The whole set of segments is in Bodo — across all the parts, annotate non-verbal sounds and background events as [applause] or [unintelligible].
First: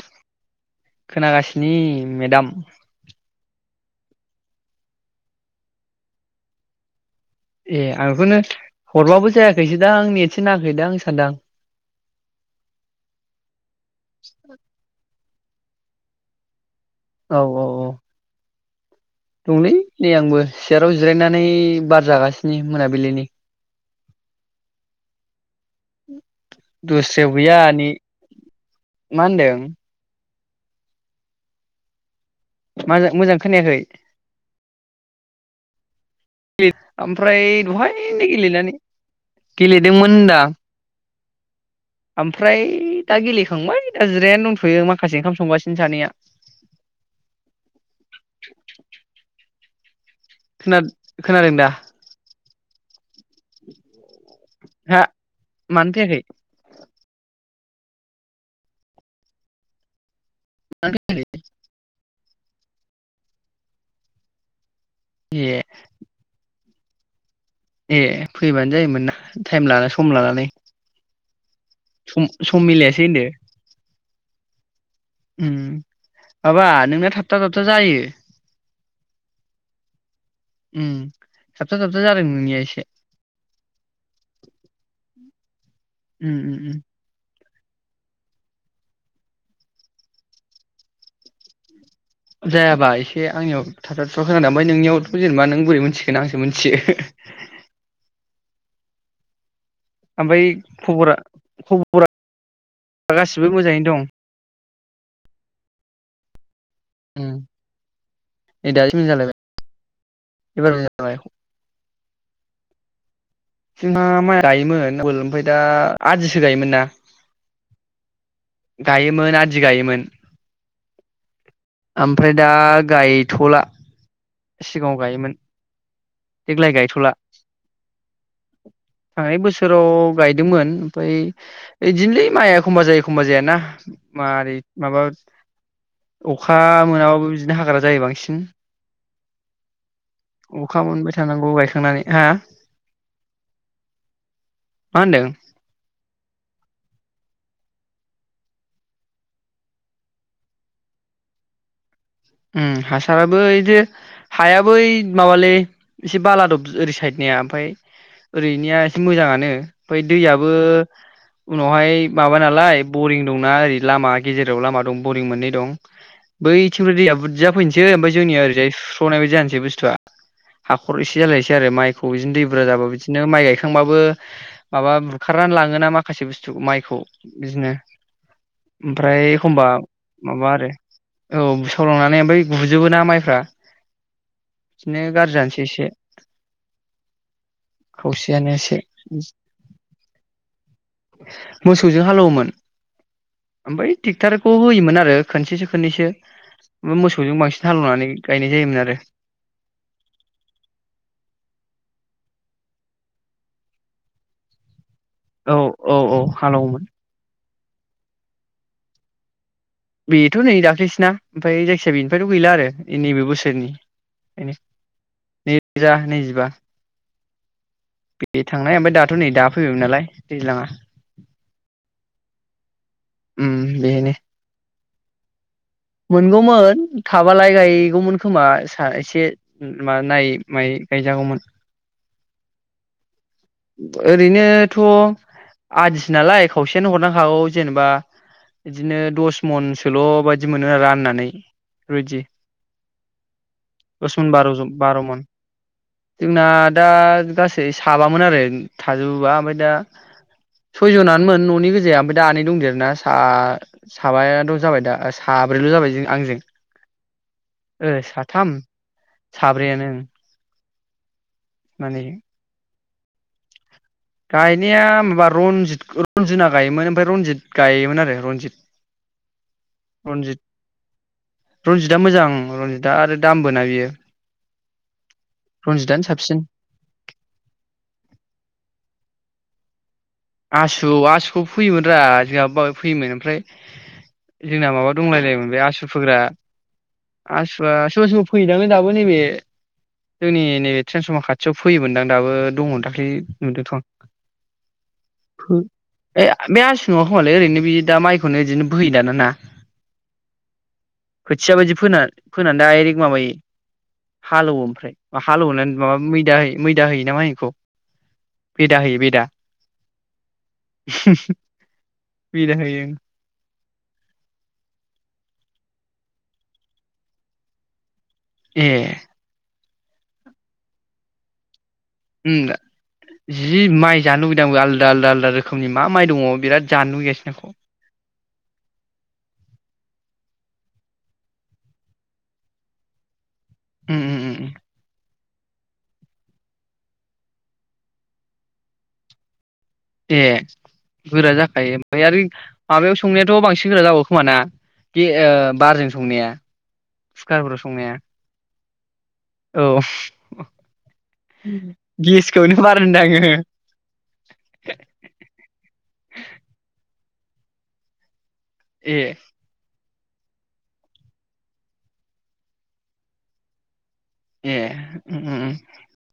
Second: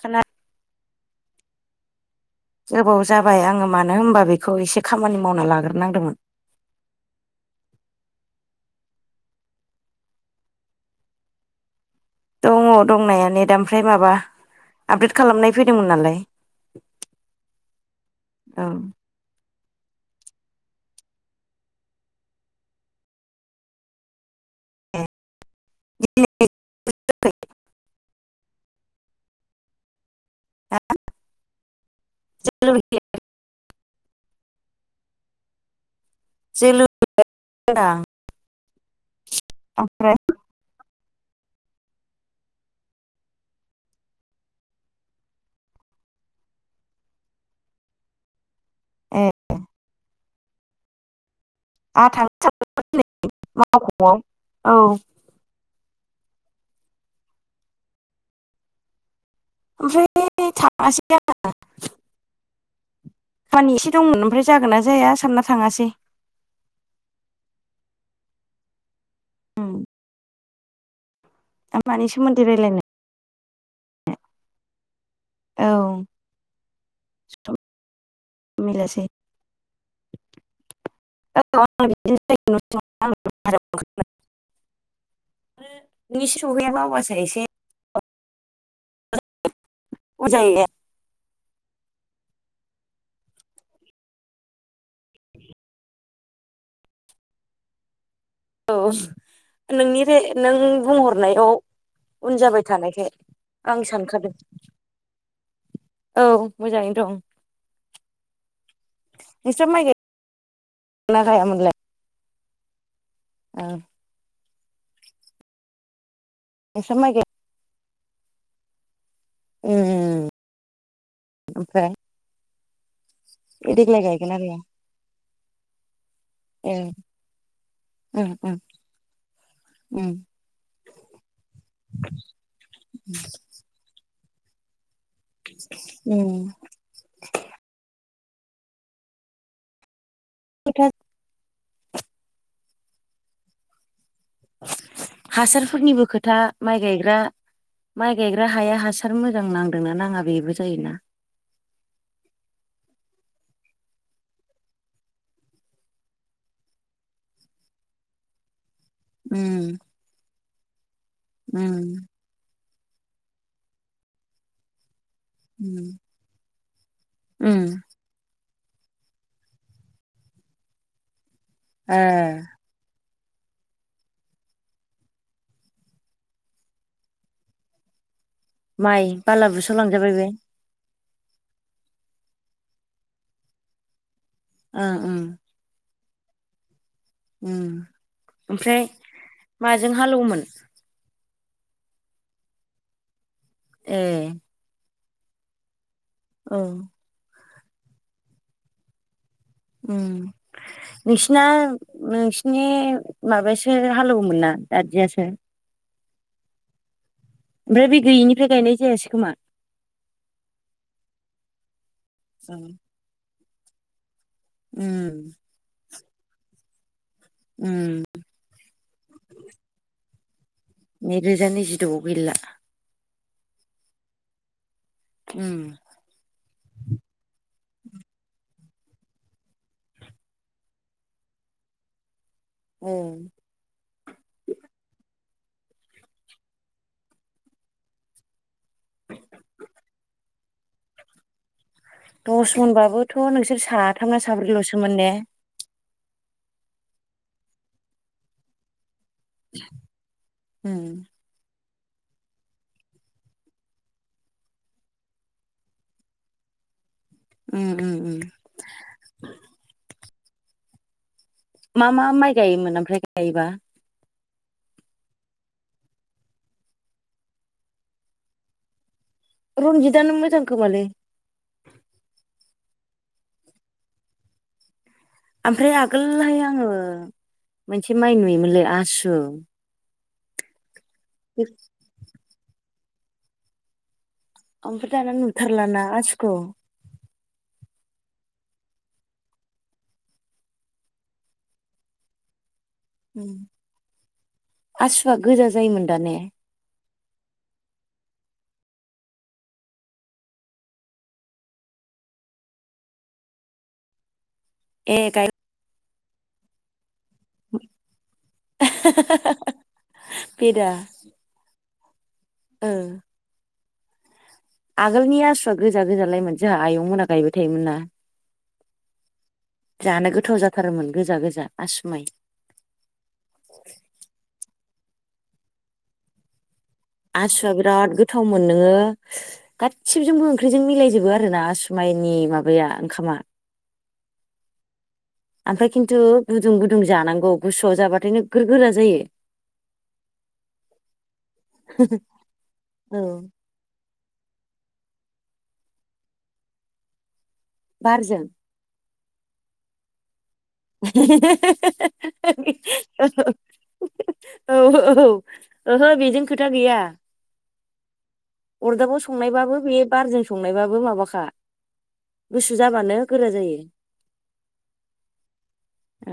खोना खोनागासिनो मेदाम गोबाव जाबाय आङो मानो होमबा बेखौ एसे खामानि मावना लागोरनांदोंमोन। ए आं बेखौनो हरबाबो जायाखैसो दां नेटसो नाङाखै दां सानदां दङ दंनाया नेट ओमफ्राय माबा आपडेट खालामनाय फैदोंमोन नालाय औ औ औ। औ दंलै नै आंबो सियाराव जिरायनानै बार जागासिनो मोनाबिलिनि। दस्रायाव गैया ने मा होनदों? हा माजां मोजां खोनायाखै। जोलुर [unintelligible] ओमफ्राय होनदां दहायनो गेलेनानै ओमफ्राय गेलेदोंमोन होनदां। आमफ्राय दा गेलेखांबाय दा जिरायनानै दंथयो माखासे ओंखाम संगासिनो सानैया। ए। खोनाद खोनादों दा? [unintelligible] हा मान याखै ओमफ्राय [unintelligible] [unintelligible] एसे दंमोन ओमफ्राय जागोना जाया सानना ए थाङासै ए फैबानो जायोमोन ना थाइम उम लाना सम लानानै मानि सम सोमोन्दै सम रायलायनो मिलायासै ओनदो उम औ माबा नोंना थाबथा सम थाबथा जायो मिलासै उम औ थाबथा आं थाबथा जादों बिदिनो जायो नोंनिया न' एसे सिङाव आरो उम उम उम [unintelligible] [unintelligible] जायाबा एसे आंनियाव थाबथा थुबथा खोनादों ओमफाय नोंनियावथ जेनेबा नों बोरै मोनथिगोन आंसो मिथियो औ नोंनिफाय ओमफ्राय नों खबरा बुंहरनायाव खबरा उन जाबाय थानायखाय गासिबो आं मोजाङैनो दं सानखादों औ मोजाङैनो दं उम नै दासो मोजां जालायबाय नोंसा माइ गाय एबार मोजां जाबाय ना गायामोनलाय? ओ जोंहा माइ गायोमोन आगोल ओमफ्राय दा! आदिसो गायोमोन ना? नोंस्रा माइ गाय गायो मोन आदि गायोमोन उम ओमफ्राय दा गायथला देग्लाय गायगोना गाया सिगाङाव गायोमोन देग्लाय ए गायथला उम उम थांनाय बोसोराव उम गायदोंमोन ओमफ्राय इदिनोलै माइआ एखमबा जायो एख एखमबा जाया ना? मारै माबा उम अखा मोनाबाबो बिदिनो हाग्रा जायो बांसिन। उम। अखा खोथा मोनबाय थानांगौ गायखां नानै आ हासारफोरनिबो खोथा माइ गायग्रा माइ गायग्रा हाया हासार मोजां नांदोंना नाङा बेबो जायोना? उम हासाराबो इदि हायाबो ओइ माबालै एसे बालादब ओरै साइदनिया ओमफ्राय ओरैनिया मोजाङानो उम ओमफाय दैया बो उनावहाय उम माबा नालाय बरिं दंना ओरै लामा गेजेराव लामा दं। बरिं मोननै दं उम बै [unintelligible] बुरजा उम फैनोसै ओमफाय जोंनि ओरजाय सुस्रनाय बायदि जानोसै बुस्थुवा हाखर एसे बिदि जालायसै आरो ओ माइखौ बिदिनो दै बुरा जाबा बिदि बिदिनो माइ गायखांबाबो माबा बुरखारनानै लाङोना माखासे बुस्थु माइखौ बिदिनो माइ ओमफ्राय बाला एखमबा बुस'लांजाबाय बे माबा आरो औ फलंनानै ओमफ्राय गुजोबो ना माइफ्रा ओं बिदिनो ओं गाज्रि जानोसै एसे। उम खावसेयानो एसे ओमफ्राय माजों हालेवोमोन? मोसौजों हालेवोमोन। ओमफय ए ट्रेक्टरखौ होयोमोन आरो खोननसेसो खनैसो। औ मोसौजों बांसिन हालेवनानै गायनाय जायोमोन आरो। ओं नोंसिना नोंसिनि माबायासो हालेवोमोन नना दा। जायासै औ औ औ हालौवोमोन बे दै गैयैनिफ्राय गायनाय जायासै खोमा। बेथ नै दाख्लैसोना ओमफ्राय जायखिजाया बे [unintelligible] गैला आरो एनि बे बोस [unintelligible] उम नैजिबा उम [unintelligible] थांनाय ओमफ्राय दाथ' नै दा फैबायमोन नालाय। दैज्लांङा नैरोजा नैजिद' गैला। उम बेनो। उम मोनगौमोन थाबालाय गायगौमोन खोमा सासे मा नायै मायै गायजागौमोन औ ओरैनोथ' आदिसो नालाय खावसेयानो हरनांखागौ जेनेबा बिदिनो दस मनसोल बाय बिदि मोनो आरो राननानै। दस मनबाबोथ नोंसोर दस साथामना मन बार' साब्रैल सोमोन बार' ने? मन जोंना दा गासै साबामोन आरो। थाजोबोबा ओमफ्राय दा उम सयजना नोमोन ननि गोे दे ओमफ्राय दा आनै दंदेरो ना सा साबायाथ जाबाय दा। फाब्रैल जाबाय जों आंजों। उम उम ओ उम साथाम साब्रैयानो ओम मा मा माइ गायोमोन ओमफ्राय एबा गायनाया माबा रनजित रनजिना गायोमोन ओमफ्राय रनजित गायोमोन आरो रनजित। रनजितआनो रनजित मोजां खोमालै रनजितआ मोजां। रनजितआ आरो दामबो ना बेयो। आमफ्राय आगोलहाय आङो मोनसे माइ नुयोमोनलै आस द आस औ आसुखौ फैयोमोन रा [unintelligible] फैयोमोन ओमफ्राय जोंना ओमफ्राय माबा दाना दंलायलायोमोन बे नुथारलाना आसु फोग्रा। आसुखौ आसुआ सोरबा सोरफैयदांलै दाबो नैबे जोंनि नैबे ट्रेेनसबमा खाथियाव फैयोमोनदां दाबो दङ दाख्लि नुदोंथ आं। आसुआ गोजा जायोमोन दा ने सिङाव खोमालै ओरैनो बिदि दा माइखौनो बिदिनो बोयो दान ना खोथिया बायदि फोना फोनानै डायरेक्ट माबायो हालौओ ओमफ्राय ए हा गाय हालौवोलायनो माबा मैदा होयो मैदा होयो [unintelligible] खौ बेदा होयो बेदा बेदा [unintelligible] बेदा ओ होयो आगोलनि आसुआ गोजा गोजालायमोन जोंहा आयं मोना गायबाय थायोमोनना ए जानो गोथाव जाथारोमोन गोजा गोजा आसु माइ ओम जि माइ जानो लुगैदों आलु आलदा आलदा रोखोमनि मा माइ दङ बिराद जानो लुुबैगासिनो आंखौ आसुआ बिराद गोथा गोथावमोन नोङो गासिजोंबो ओंख्रिजों मिलायजोबो आरो ना आसुमाइनि माबाया ओंखामा उ-उ-उम ओमफ्राय खिन्थु गुदुं गुदुं जानांगौ गोसुआव जाबाथाय नोगोर गोरा जायो। ए गोरा जाखायो। ओमफ्राय आरो माबायाव औ संनायाथ बांसिन गोरा जाबावो खोमा ना? बे ओ बारजों संनाया कुकारफोराव संनाया बारजों औ गेसखौनो बार होनदां आङो औ औ ओहो बेजों खोथा गैया ए अरदाबाव संनायबाबो बे बारजों संनायबाबो माबाखा गुसु जाबानो गोरा जायो । ए उम उम ओ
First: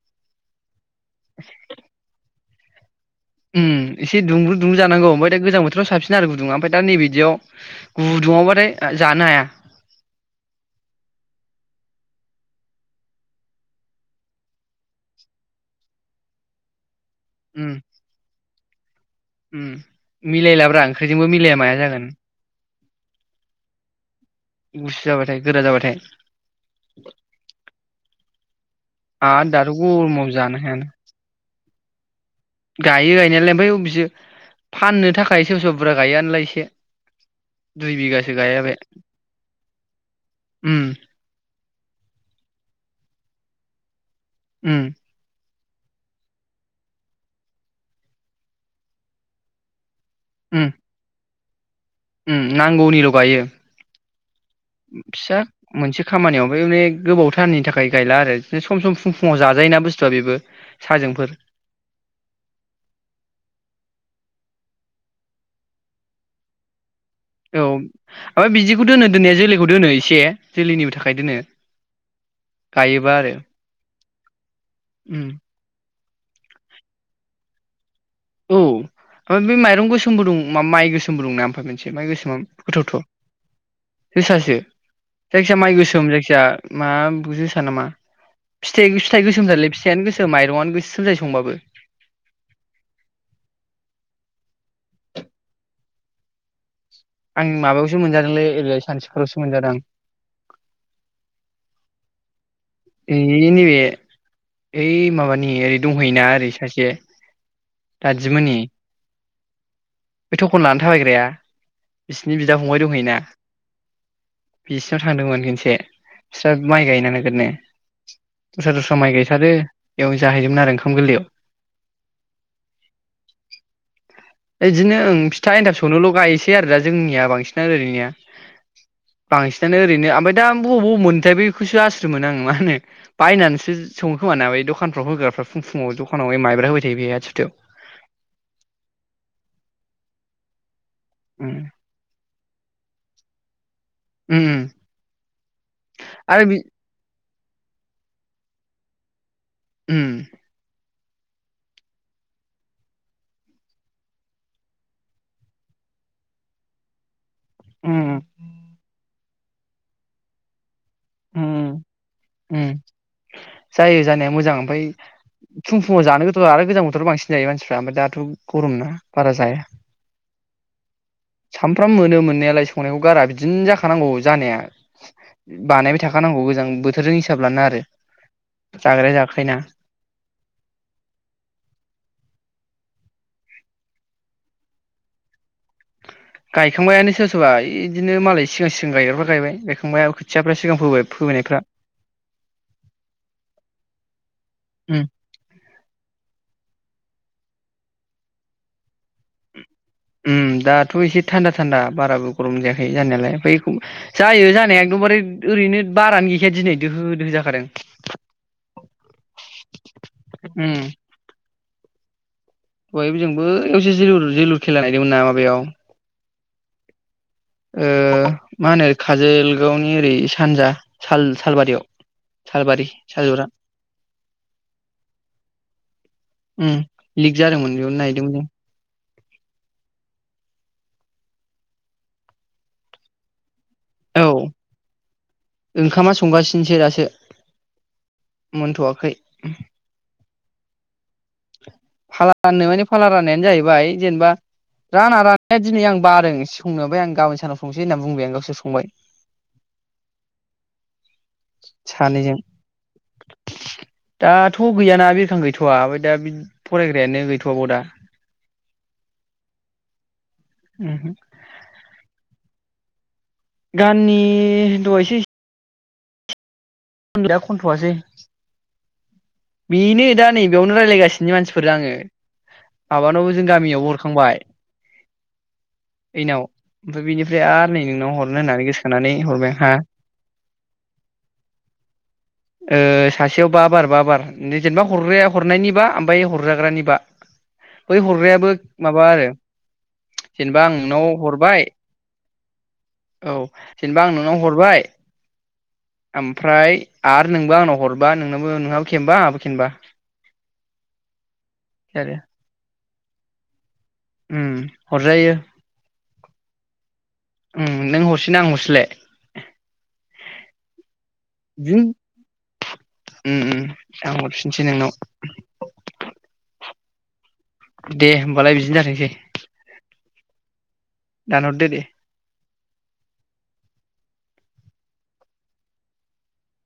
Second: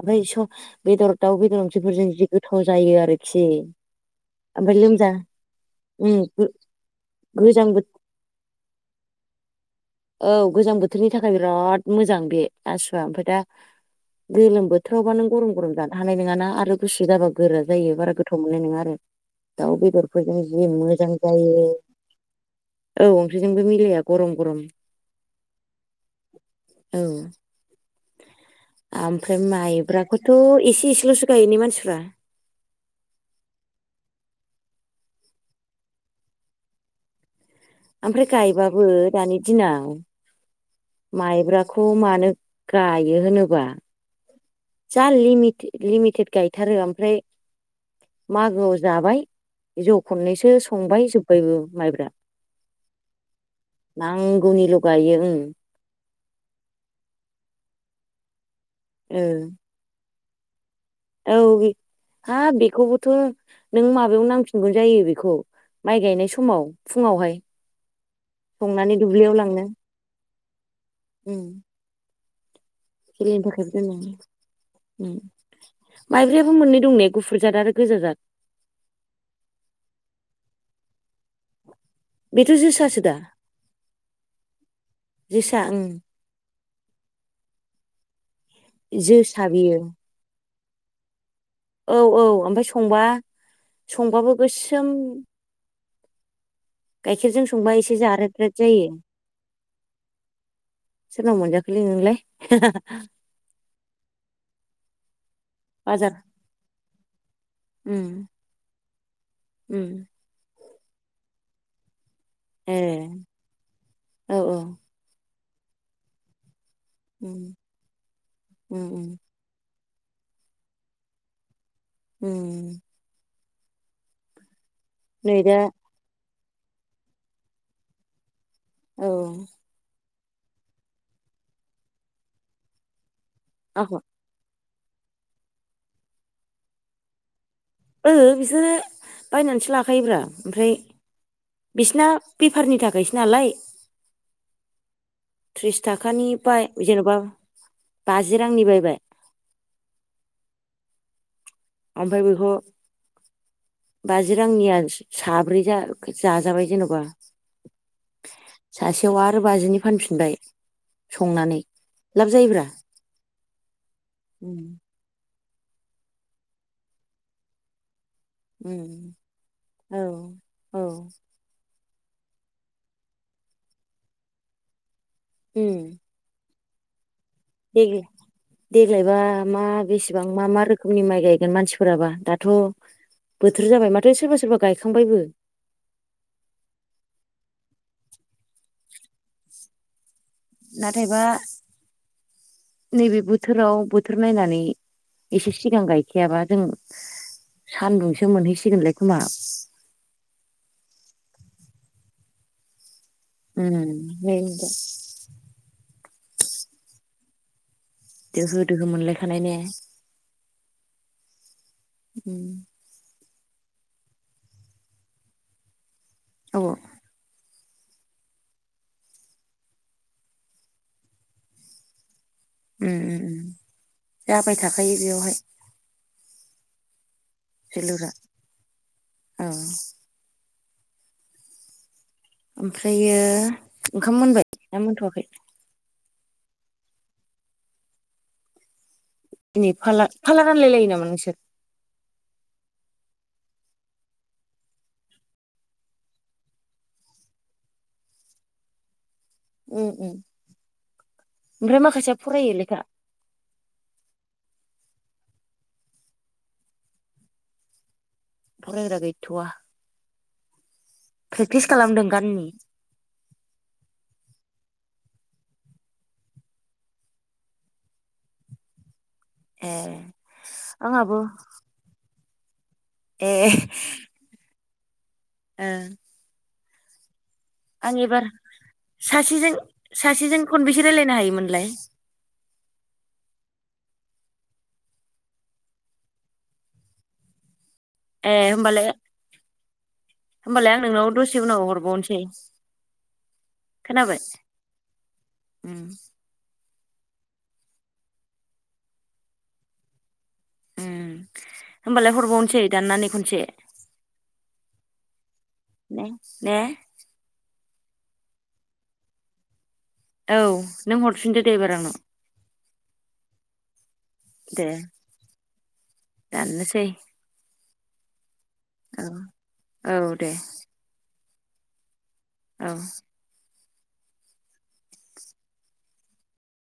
आबै स बेदर दाउ बेदर ओंख्रिफोरजों जि गोथाव जायो आरो उम एसे दुंब्रु दुंब्रु जानांगौ ओमफ्राय दा गोजां बोथोराव साबसिन आरो उम गुदुङा ओमफ्राय दा नै बिदियाव गोजां बो गुदुं आवबाथाय जानोनो हाया । औ गोजां बोथोरनि थाखाय बिराद मोजां बे आसुवा ओमफ्राय दा गोलोम बोथोरावबा नों गरम गरम जानो हानाय नङाना आरो गुसु जाबा गोरा उम जायो बारा गोथाव मोन [unintelligible] आरो दाउ उम बेदरफोरजों जि मिलायलाब्रा मोजां ओंख्रिजोंबो मिलाया जायो, माया जागोन औ ओंख्रिजोंबो मिलाया गरम गरम । गुसु जाबाथाय गोरा जाबाथाय आमफ्राय आरो दाथ' माइब्राखोथ' गरमाव जानो हायानो एसे एसेल'सो गायने मानसि फ्रा गायो गायनायालाय ओमबाय अबिजो फाननो थाखाय सोर सोरब बुरा गायोआनोलाय एसे। दुइ ओमफ्राय बिगासो गायबाय गायबाबो दानि दिनाव उम माइब्राख खौ मानो गायो होनोबा उम जा लिमिते लिमिटेड गायथारो आमफ्राय मागोआव जाबाय जौ खननैसो संबाय जोब बयबोब ओम नांगौनिल' गायो नांगौनिल' गायो फिसा मोनसे खामानियाव बे माने गोबावथारनि थाखाय गायला आरो बि सम फुं फुङाव ओं जाजायोना बुस्थुआ बेबो। साहाजोंफोर औ बे हाब बेखौबोथ' नों माबायाव नांफि खुंगुन जायो बेखौ माइ गायनाय समाव। फुङावहाय औ आफाय बिदिखौ संनानै दोनो दुब्लियाव दोननाया लांनो जोलैखौ दोनो इसे। जोलैनिबो थाखाय दोनो। गायोबा आरो खेलनि थाखाय बो दोनो उम माइब्रायाबो मोननै दं ने गुफुरजाद आरो गोजा जाद औ ओमफ्राय बे माइरं गोसोमबो दं माइ गोसोम। गोसोम बुंना ओमफ्राय मोनसे माइ गोसोमा बेथ' जोसासो गोथावथाव दा जोसासो जोसा जायखियााया माइ ओं गोसोम जायखिजया माबा जोसा नामा। फिथाइ फिथाइ जोसा गोसोम थारलै बियो फिथायानो गोसो माइरंनो। गोसोम जायो संबाबो औ औ ओमफ्राय संबा-संबाबो गोसोम गाइखेरजों आं संबा एसे माबायावसो जारेद मोनजादोंलै रेद ओरै जायो सानथिफुरावसो मोनजादों सोरनाव मोनजाखोलै नोंलाय आं नैबे ओइ माबानि ओरै बाजार दंहैयोना ओरै सासे। उम दादिमोननि। उम बे थखन लानानै थाबायग्राया बिसिनि बिदा ए फंबाय दंहैयैना औ बिसिनाव थांदोंमोन। से स्रा। माइ गायना नागिर ने उम दस्रा उम दस्रा उम माइ गायसादो। बेयाव जाहैदोंमोन आरो ओंखाम गोरलैयाव होम [inaudible] बिदिनो ओं नै फिथा दा एन्थाब सौनोल गायोसै बे आरो दा जोंनिया बांसिनानो ओरैनिया औ बांसिनानो ओरैनो आमबाय दा बबाव बबाव मोनोथाय बैखौसो आसुरिद मोनो आङो मा होनो बायनानैसो आख' सङो खोमा बै दखान द'खानफ्राव होग्राफ्रा फुं फुंआव द'खानाव माइब्रा होबाय थायो बेयो आ सुथायाव। ओ बिसोरो बायनानैसो लाखायोब्रा ओमफ्राय उम बिसिना बेपारनि थाखायसो नालाय। उम ओ थ्रिस थाखानि बाय जेनोबा बाजि रांनि बायबाय। उम ओमफाय बेखौ बाजि रांनिया साब्रै जा जाजाबाय जेनबा उम सासेआव आद आरो बाजिनि फानफिनबाय संनानै उम लाब जायोब्रा उम जायो जानाया मोजां उम ओमफाय। फुं फुंआव जानो गोथाव आरो गोजां बोथोराव बांसिन जायो मानसिफ्रा आमफ्राय दा। दुब गरम ना उम बारा जाया औ औ सामफ्रो फ्राम मोनो मोननायालाय संनायखौ गारा बिदिनो जाखानांगौ जानाया। बानायबाय थाखानांगौ गोजां। बोथोरजों हिसाब लाना आरो देग जाग्राया देग्लायबा जाखायोना मा बेसेबां मा मा रोखोमनि माइ गायगोन मानसिफोराबा दाथ' बोथोर जाबाय माथो सोरबा सोरबा गायखांबायबो। गायखांबायानो सोर सोरबा इदिनो मालाय सिगां सिगां गायग्राफ्रा गायबाय गायखांबाय। खोथियाफ्रा सिगां फोबाय नाथायबा फोबोनायफ्रा नैबे बोथोराव बोथोर नायनानै उम एसे सिगां गाय खायाबा जों सान्दुंसो मोनहैसिगोनलाय खोमा। उम दाथ' एसे थान्दा थान्दा बाराबो गरम जायाखै जानायालाय ओफाय एखौ उम जायो जानाया एकदम बारे ओरैनो बारानो गैखाया दिनै दोहो दोहो जाखादों। दोहो दोहो मोनलायखानाय ने? उम उम बे जोंबो [unintelligible] जेलुर जेलुर खेला नायदोंमोन ना माबायाव। अबाव ओ मा होनो काजोलगावनि ओरै सानजा साल सालबारियाव सालबारि ओम ओम सालजरा ओम जाबाय थाखायो बेयावहाय ओम लिक जादोंमोन बेयावनो नायदोंमोन नो ओ ओमफ्रायो ओंखाम जों मोनबाय ना मोनथवाखै। गासिनोसै दासो मोनथवाखै दिनै फाला फाला रानलायो नामा नोंसोर? फाला राननो माने फाला राननायानो जाहैबाय जेनेबा राना रानाया दिनै आं बारसे संनोय आं गाबनि सानाव संसै होनना बुंबाय आं गावसोर संबाय। ओम ओम ओमफ्राय माखासेया सानैजों फरायो लेखा बिखां गैथवा आबै दा बिद फरायग्रायानो गैथवाबाव दा फरायग्रा गैथवा उमहो प्रेक्टिस खालामदों गाननि गाननि दहायसै गैया खनथआसै ए बेनो दा नै बेयावनो आंहाबो रायलायगासिनो मानसिफोर आङो ए आबानावबो जों गामियावबो हरखांबाय ओ ओफाय बियो आं एबार हरबाय सासेजों आंहा सासेजों खनबेसे रायलायनो हायोमोनलाय ओ सासेयाव बा बार बा बार जेनेबा हरग्राया हरनायनिबा ओमफ्राय हरजाग्रानिबा बै ए हरग्रायाबो होमबालाय माबा आरो जेनेबा होमबालाय आं नोंनाव दसे उनाव हरबाय हरबावनोसै औ जेनेबा आं खोनाबाय नोंनाव हरबाय उम ओम फाय आरो नोंबो आंनाव हरबा नोंनाबो नोनाबो खेनबा आंहाबो खेनबा ओम होमबालाय हरबावनोसै दाननानै खनसे ओम हरजायो ने ने ओम नों हरसि ना आं हरसिलाय औ नों हरफिनदो दे एबार उम आंनाव उम उम आं दे हरफिनसै नोंनाव दाननोसै दे होम बालाय बिदिनो औ जाथोंसै । औ दे दानरदो दे। औ।